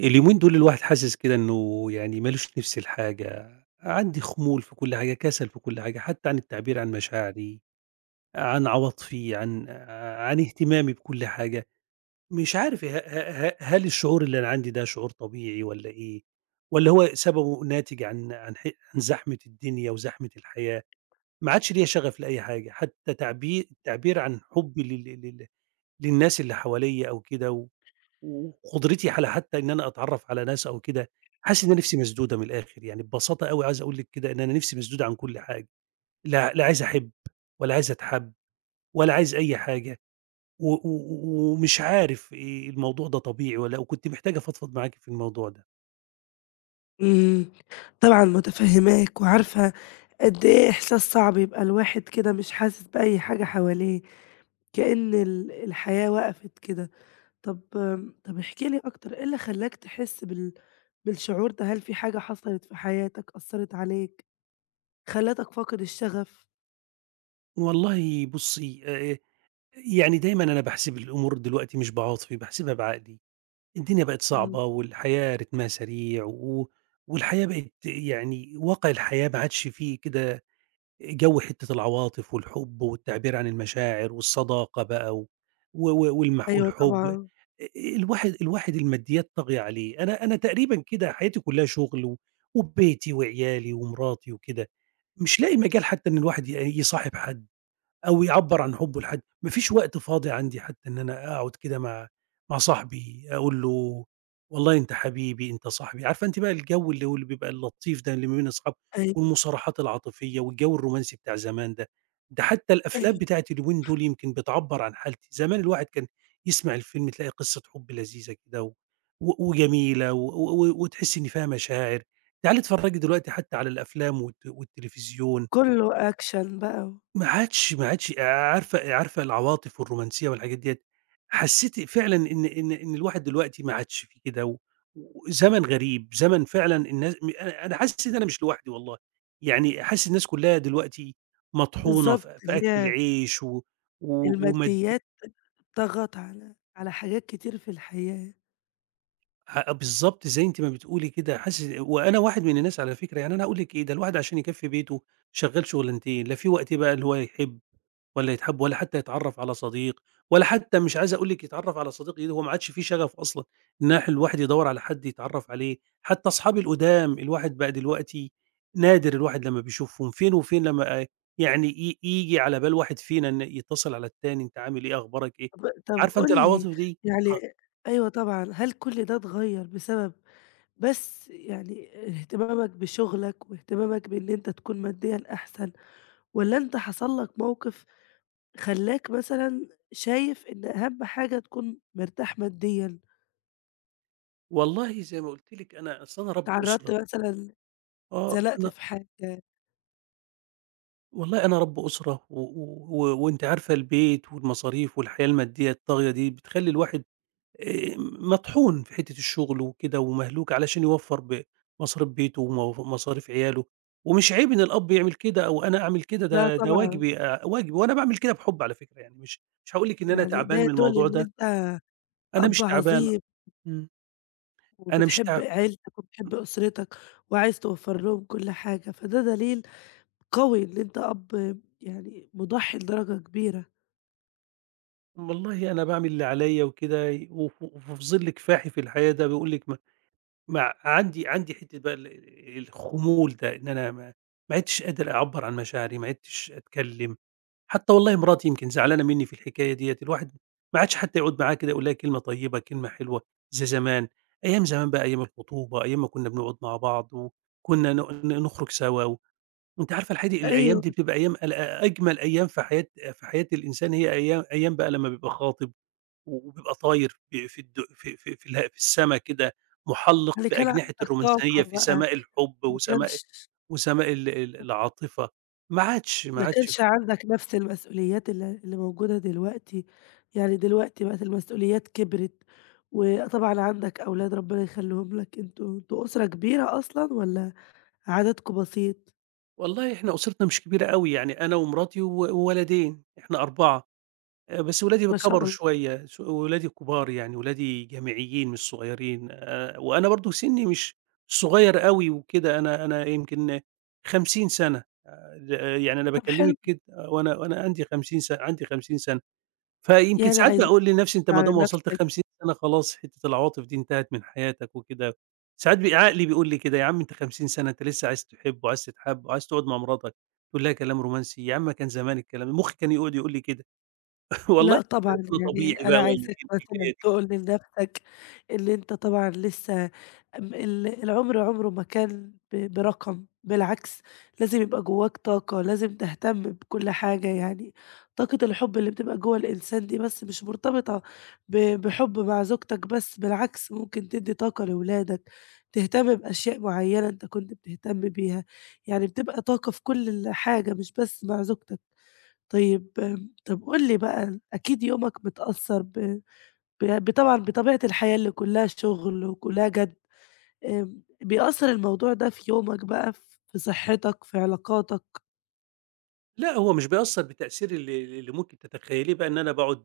اليومين دول الواحد حاسس كده إنه يعني ما لوش نِفْس لحاجة، عندي خمول في كل حاجة، كسل في كل حاجة، حتى عن التعبير عن مشاعري، عن عواطفي، عن اهتمامي بكل حاجة. مش عارف ه ه ه هل الشعور اللي أنا عندي ده شعور طبيعي والّا إيه، والّا هو سببه ناتج عن زحمة الدنيا وزحمة الحياة. ما عادش ليّا شغف لأي حاجة، حتى التعبير عن حُبّي لل لل للناس اللي حواليّا أو كده، و وقدرتي على حتى إن أنا أتعرّف على ناس أو كده. حاسس إن أنا نِفْسي مسدودة من الآخر، يعني ببساطة أوي عايز أقول لِك كده إن أنا نِفْسي مسدودة عن كل حاجة، لا لا عايز أحِب، ولا عايز أتحَب، ولا عايز أي حاجة. و و و ومش عارف الموضوع ده طبيعي والّا لأ، وكنت محتاج أفضفض معاكِ في الموضوع ده. إمم، طبعًا متفهّماك وعارفة قد إيه إحساس صعب يبقى الواحد كده مش حاسس بأي حاجة حواليه، كأن الحياة وقفت كده. طب طب احكِ لي أكتر، إيه اللي خلّاك تحس بالشعور ده؟ هل في حاجة حصلت في حياتك أثّرت عليك، خلّتك فاقد الشغف؟ والله بُصّي، يعني دايمًا أنا باحسب الأمور دلوقتي مش بعاطفي، باحسبها بعقلي. الدنيا بقت إمم، صعبة والحياة رتمها سريع، والحياة بقت يعني واقع الحياة ما عادش فيه كده جو، حتة العواطف والحب والتعبير عن المشاعر والصداقة بقى، و و و والمح أيوه والحب. آآ طبعًا، الواحد الماديات طاغية عليه، أنا تقريبًا كده حياتي كلها شغل، وبيتي وعيالي ومراتي وكده. مش لاقي مجال حتى إن الواحد يصاحب حد، أو يعبّر عن حُبّه لحد. ما فيش وقت فاضي عندي حتى إن أنا أقعد كده مع صاحبي أقول له والله أنت حبيبي، أنت صاحبي. عارفة أنتِ بقى الجو اللي هو اللي بيبقى اللطيف ده اللي ما بين الأصحاب أيوه، والمصارحات العاطفية والجو الرومانسي بتاع زمان ده؟ ده حتى الأفلام أيوه، بتاعة اليومين دول يمكن بتعبّر عن حالتي. زمان الواحد كان يسمع الفيلم تلاقي قصة حُب لذيذة كده، و و وجميلة، و و وتحسّي إن فيها مشاعر. تعالي اتفرّجي دلوقتي حتى على الأفلام والتلفزيون، كلّه أكشن بقى، ما عادش عارفة العواطف والرومانسية والحاجات ديّة. حسّيت فعلًا إن الواحد دلوقتي ما عادش في كده، وزمن غريب. زمن فعلًا الناس م أنا أنا حاسس إن أنا مش لوحدي والله، يعني حاسس الناس كلّها دلوقتي مطحونة بالضبط، في اللي أكل هي العيش و و ومد الماديات طغت على حاجات كتير في الحياة. ه بالضبط زي أنتِ ما بتقولي كده. حاسس وأنا واحد من الناس على فكرة، يعني أنا هاقول لِك إيه، ده الواحد عشان يكفّي بيته شغّال شغلانتين، لا في وقت بقى اللي هو يحب، ولا يتحب، ولا حتى يتعرّف على صديق. ولا حتى مش عايز أقول لِك يتعرّف على صديق جديد، هو ما عادش في شغف أصلًا إن الواحد يدوّر على حد يتعرّف عليه. حتى أصحابي القدام الواحد بقى دلوقتي نادر الواحد لمّا بيشوفهم، فين وفين لمّا آه، يعني ييجي على بال واحد فينا إن يتصل على التاني أنت عامل إيه، أخبارك إيه. طب عارفة أنتِ قُل العواطف لي دي؟ يعني آه، أيوه طبعًا، هل كل ده اتغيّر بسبب بس يعني اهتمامك بشغلك واهتمامك بإن أنت تكون ماديًا أحسن، والّا أنت حصل لك موقف خلّاك مثلًا شايف إن أهم حاجة تكون مرتاح ماديًا، والله زي ما قُلت لِك أنا أصل أنا رَب اتعرّضت أسرة. مثلًا آه، اتزنقت أنا في حاجة؟ والله أنا رَب أسرة، و و و وأنتِ عارفة البيت والمصاريف والحياة المادية الطاغية دي بتخلّي الواحد مطحون في حتّة الشغل وكده ومهلوك علشان يوفّر مصاريف بيته مصاريف عياله. ومش عيب إن الأب يعمل كده، أو أنا أعمل كده، لا ده طبعًا، واجبي، واجبي. وأنا باعمل كده بحُب على فكرة، يعني مش هاقول لِك إن أنا يعني ده تعبان من يدل الموضوع إن ده، أنت أنا أب مش تعبان. عظيم إمم. أنا مش وبتحب تع عيلتك وبتحب أسرتك وعايز توفّر لهم كل حاجة، فده دليل قوي إن أنت أب يعني مُضحّي لدرجة كبيرة. والله أنا باعمل اللي عليَّ وكده، وفي ظِل كفاحي في الحياة ده بيقول لِك ما عندي حتّة بقى الخمول ده إن أنا ما عدتش قادر أعبّر عن مشاعري، ما عدتش أتكلّم حتى. والله مراتي يمكن زعلانة منّي في الحكاية ديّة، الواحد ما عادش حتى يقعد معاها كده يقول لها كلمة طيبة، كلمة حلوة زي زمان. أيام زمان بقى، أيام الخطوبة، أيام ما كنا بنقعد مع بعض وكنا ن ن نخرج سوا، وأنتِ عارفة الحقيقة الأيام أيوه، دي بتبقى أيام أجمل أيام في حياة الإنسان، هي أيام، أيام بقى لمّا بيبقى خاطب وبيبقى طاير ب في الد في في في اله في السما كده، مُحلّق يعني كان بأجنحة عندك طاقة الرومانسية في بقى، سماء الحب، ما وسماء كانش وسماء ال العاطفة، ما عادش ما ما عادش كانش عندك نفس المسؤوليات اللي موجودة دلوقتي، يعني دلوقتي بقت المسؤوليات كبرت، وطبعًا عندك أولاد ربنا يخلّيهم لك، أنتم أسرة كبيرة أصلًا والّا عددكم بسيط؟ والله إحنا أسرتنا مش كبيرة أوي، يعني أنا ومراتي وولدين، إحنا 4. بس ولادي ما شاء كبروا الله، شوية، ولادي كبار يعني، ولادي جامعيين مش صغيرين. وأنا برضه سني مش صغير أوي وكده، أنا يمكن 50 سنة. ل يعني أنا طب حلو، باكلمِك كده آه، وأنا عندي 50 سنة. فيمكن يعني ساعات عايزين باقول لنفسي أنت ما على دام وصلت نفسك. 50 سَنة خلاص حتّة العواطف دي انتهت من حياتك وكده. ساعات عقلي بيقول لي كده يا عم أنت 50 سَنة، أنت لسه عايز تحب وعايز تتحب وعايز تقعد مع مراتك تقول لها كلام رومانسي، يا عم كان زمان الكلام مخّي كان يقعد يقول لي كده. والله لأ مش طبعًا، عارف أنا يعني طبيعي أنا بقى والّا عايزاك إيه مثلًا الحكاية. تقول لنَفْسك إن أنت طبعًا لسه م ال العُمر عُمره ما كان برقم، بالعكس لازم يبقى جوّاك طاقة، لازم تهتم بكل حاجة، يعني طاقة الحُب اللي بتبقى جوّه الإنسان دي بس مش مرتبطة بحُب مع زوجتك بس، بالعكس ممكن تدّي طاقة لولادك، تهتم بأشياء معيّنة أنت كنت بتهتم بيها، يعني بتبقى طاقة في كل حاجة مش بس مع زوجتك. طيب طب قُل لي بقى أكيد يومك متأثّر ب ب بطبعًا بطبيعة الحياة اللي كُلّها شُغل وكُلّها جَد، بيأثّر الموضوع ده في يومك بقى، في في صحّتك، في علاقاتك، لأ، هو مش بيأثّر بالتأثير اللي ممكن تتخيّليه بقى إن أنا باقعد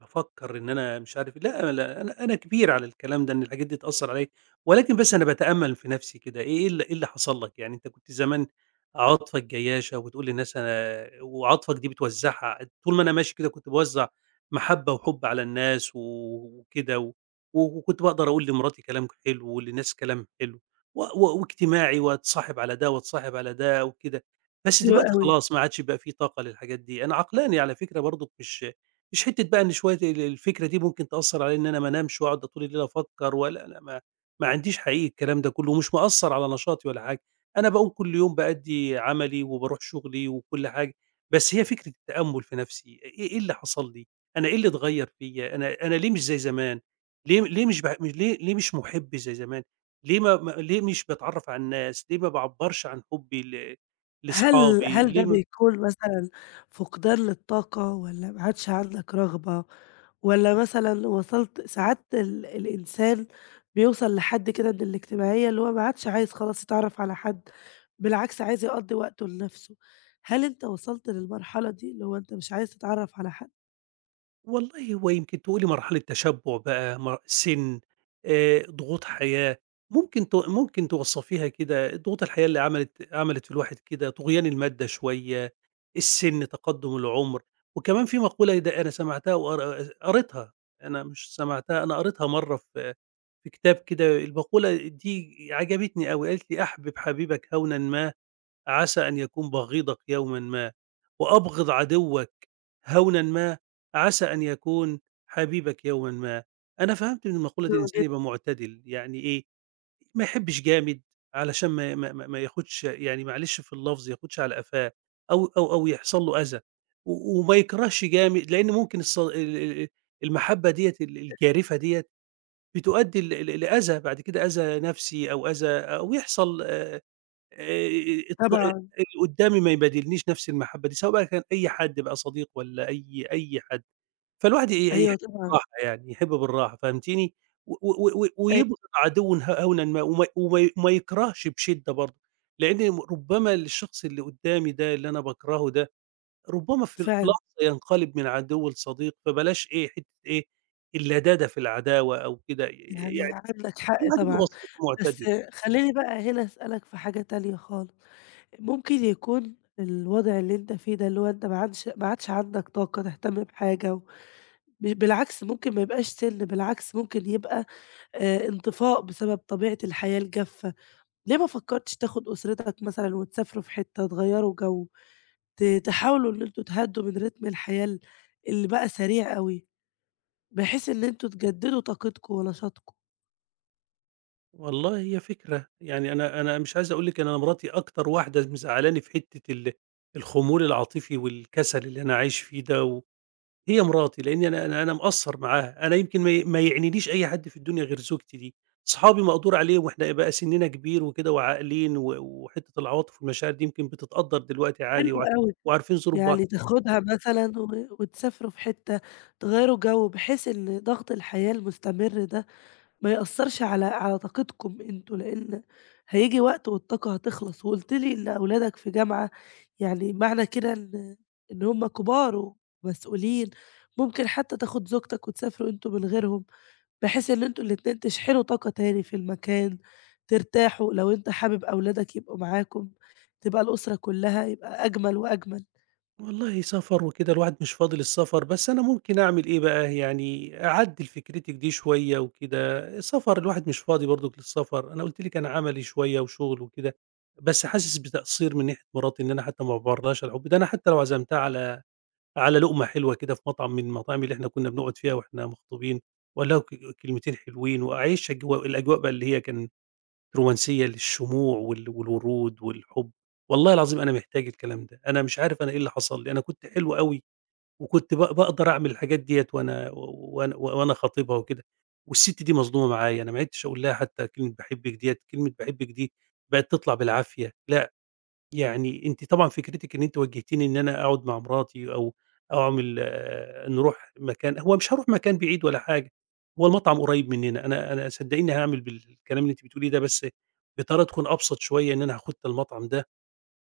بافكّر إن أنا مش عارف إيه. لأ، لأ، أنا كبير على الكلام ده، إن الحاجات دي تأثّر عليّا. ولكن بس أنا باتأمّل في نَفْسي كده إيه اللي حصل لك. يعني أنت كنت زمان عاطفك جيّاشة وتقول للناس أنا، وعاطفك دي بتوزّعها طول ما أنا ماشي كده كنت باوزّع محبّة وحُب على الناس وكده، وكنت باقدر أقول لمراتي كلام حلو وللناس كلام حلو، و و واجتماعي واتصاحب على ده واتصاحب على ده وكده. بس حلو دلوقتي أوي. خلاص ما عادش بقى في طاقة للحاجات دي. أنا عقلاني على فكرة برضُك، مش حتّة بقى إن شوية الفكرة دي ممكن تأثّر عليَّ إن أنا ما انامش واقعد طول الليل أفكّر ولا لأ، ما عنديش حقيقي الكلام ده كلّه، ومش مأثّر على نشاطي ولا حاجة. أنا باقوم كل يوم بأدّي عملي وباروح شغلي وكل حاجة، بس هي فكرة التأمُّل في نَفْسي. إيه اللي حصل لي؟ أنا إيه اللي اتغيّر فيّا؟ أنا ليه مش زي زمان؟ ليه مش مُحِب زي زمان؟ ليه ما ما ليه مش باتعرّف على الناس؟ ليه ما باعبّرش عن حُبّي هل لأصحابي هل ده لم بيكون مثلًا فقدان للطاقة والّا ما عادش عندك رغبة والّا مثلًا وصلت ساعات الإنسان بيوصل لحد كده من الاجتماعية اللي هو ما عادش عايز خلاص يتعرف على حد، بالعكس عايز يقضّي وقته لنفسه، هل أنت وصلت للمرحلة دي اللي هو أنت مش عايز تتعرف على حد؟ والله هو يمكن تقولي مرحلة تشبُّع بقى، سِن، ضغوط حياة، ممكن ممكن توصّفيها كده، ضغوط الحياة اللي عملت في الواحد كده، طُغيان المادة شوية، السِن، تقدُّم العُمر. وكمان في مقولة ده أنا سمعتها قريتها، أنا مش سمعتها، أنا قريتها مرّة في كتاب كده. المقولة دي عجبتني أوي، قالت لي: "أحبِب حبيبك هَوْنًا ما عسى أن يكون بغيضك يوما ما، وأبغض عدوك هونا ما عسى أن يكون حبيبك يوما ما". أنا فهمت من المقولة دي حلو الإنسان يبقى جدًا، معتدل، يعني إيه؟ ما يحبش جامد علشان ما ياخدش، يعني معلش في اللفظ، ياخدش على قفاه أو يحصل له أذى، وما يكرهش جامد، لأن ممكن ال- المحبة ديت الجارفة ديت بتؤدي لأذى بعد كده، أذى نفسي أو أذى أو يحصل آآ الط طبعًا، اللي قدّامي ما يبادلنيش نفس المحبة دي، سواء بقى كان أي حد، بقى صديق والّا أي حد. فالواحد أيوه يحب طبعًا، بالراحة، يعني يحب بالراحة، فهمتيني؟ و و و أيوه ويبغض عدوًا هونا ما، وما يكرهش بشدة برضه، لإن ربما الشخص اللي قدّامي ده اللي أنا باكرهه ده، ربما في فعلًا، لحظة ينقلب من عدو لصديق. فبلاش إيه، حتّة إيه اللدادة في العداوة أو كده، يعني يعني عندك حق الواحد يبقى طبعًا، بسيط بس ومعتدل. خلّيني بقى هنا أسألك في حاجة تانية خالص. ممكن يكون الوضع اللي أنت فيه ده، اللي هو أنت ما عادش عندك طاقة تهتم بحاجة، و بالعكس ممكن ما يبقاش سِن، بالعكس ممكن يبقى انطفاء بسبب طبيعة الحياة الجافة. ليه ما فكّرتش تاخد أسرتك مثلًا وتسافروا في حتة، تغيّروا جو، تحاولوا إن أنتم تهدّوا من رتم الحياة اللي بقى سريع أوي، بحيث إن أنتم تجدّدوا طاقتكم ونشاطكم. والله هي فكرة، يعني أنا مش عايز أقول لِك إن أنا مراتي أكتر واحدة مزعّلاني في حتّة الخمول العاطفي والكسل اللي أنا عايش فيه ده، هي مراتي، لإني أنا مقصّر معاها. أنا يمكن ما يعنينيش أي حد في الدنيا غير زوجتي دي، صحابي مقدور عليهم، وإحنا بقى سِنِّنا كبير وكده وعاقلين، وحتّة العواطف والمشاعر دي يمكن بتتقدّر دلوقتي حلو عادي، أوي. وعارفين ظروف بعض. يعني تاخدها مثلًا وتسافروا في حتة تغيّروا جو، بحيث إن ضغط الحياة المستمر ده ما يأثّرش على طاقتكم أنتم، لإن هييجي وقت والطاقة هتخلص، وقُلت لي إن أولادك في جامعة، يعني معنى كده إن هم كبار ومسؤولين، ممكن حتى تاخد زوجتك وتسافروا أنتم من غيرهم، بحيث إن أنتم الاتنين تشحنوا طاقة تاني في المكان، ترتاحوا، لو أنت حابب أولادك يبقوا معاكم، تبقى الأسرة كلها، يبقى أجمل وأجمل. والله سفر وكده الواحد مش فاضي للسفر، بس أنا ممكن أعمل إيه بقى، يعني أعدل فكرتك دي شوية وكده. سفر الواحد مش فاضي برضك للسفر، أنا قلت لك أنا عملي شوية وشغل وكده. بس حاسس بتقصير من ناحية مراتي، إن أنا حتى ما بعبرلهاش على الحب ده. أنا حتى لو عزمتها على لقمة حلوة كده في مطعم من المطاعم اللي إحنا كنا بنقعد فيها وإحنا مخطوبين، ولا كلمتين حلوين، وأعيش الأجواء بقى اللي هي كان رومانسية، للشموع والورود والحب. والله العظيم أنا محتاج الكلام ده، أنا مش عارف أنا إيه اللي حصل لي. أنا كنت حلو أوي، وكنت باقدر أعمل الحاجات ديّة وأنا خاطبها وكده. والست دي مظلومة معايا، أنا ما عِدتش أقول لها حتى كلمة باحبِّك ديّة، كلمة باحبِّك دي بقت تطلع بالعافية. لا، يعني أنتِ طبعًا فكرتِك إن أنتِ وجّهتيني إن أنا أقعد مع مراتي، أو أعمل نروح مكان. هو مش هاروح مكان بعيد ولا حاجة، هو المطعم قريب مننا. أنا صدقيني هاعمل بالكلام اللي أنتِ بتقوليه ده، بس بطريقة تكون أبسط شوية، إن أنا هاخد المطعم ده،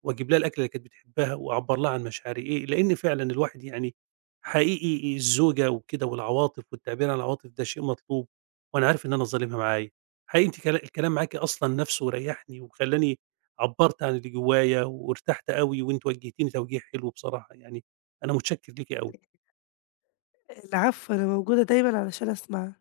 وأجيب لها الأكلة اللي كانت بتحبها، وأعبّر لها عن مشاعري إيه، لإن فعلًا الواحد يعني حقيقي الزوجة وكده والعواطف والتعبير عن العواطف، ده شيء مطلوب، وأنا عارف إن أنا ظالمها معايا. حقيقي أنتِ الكلام معاكِ أصلًا نَفْسه ريّحني وخلّاني عبّرت عن اللي جوايا وارتحت أوي، وأنتِ وجّهتيني توجيه حلو بصراحة، يعني أنا متشكّر ليكِ أوي. العفو، أنا موجودة دايمًا علشان أسمعك.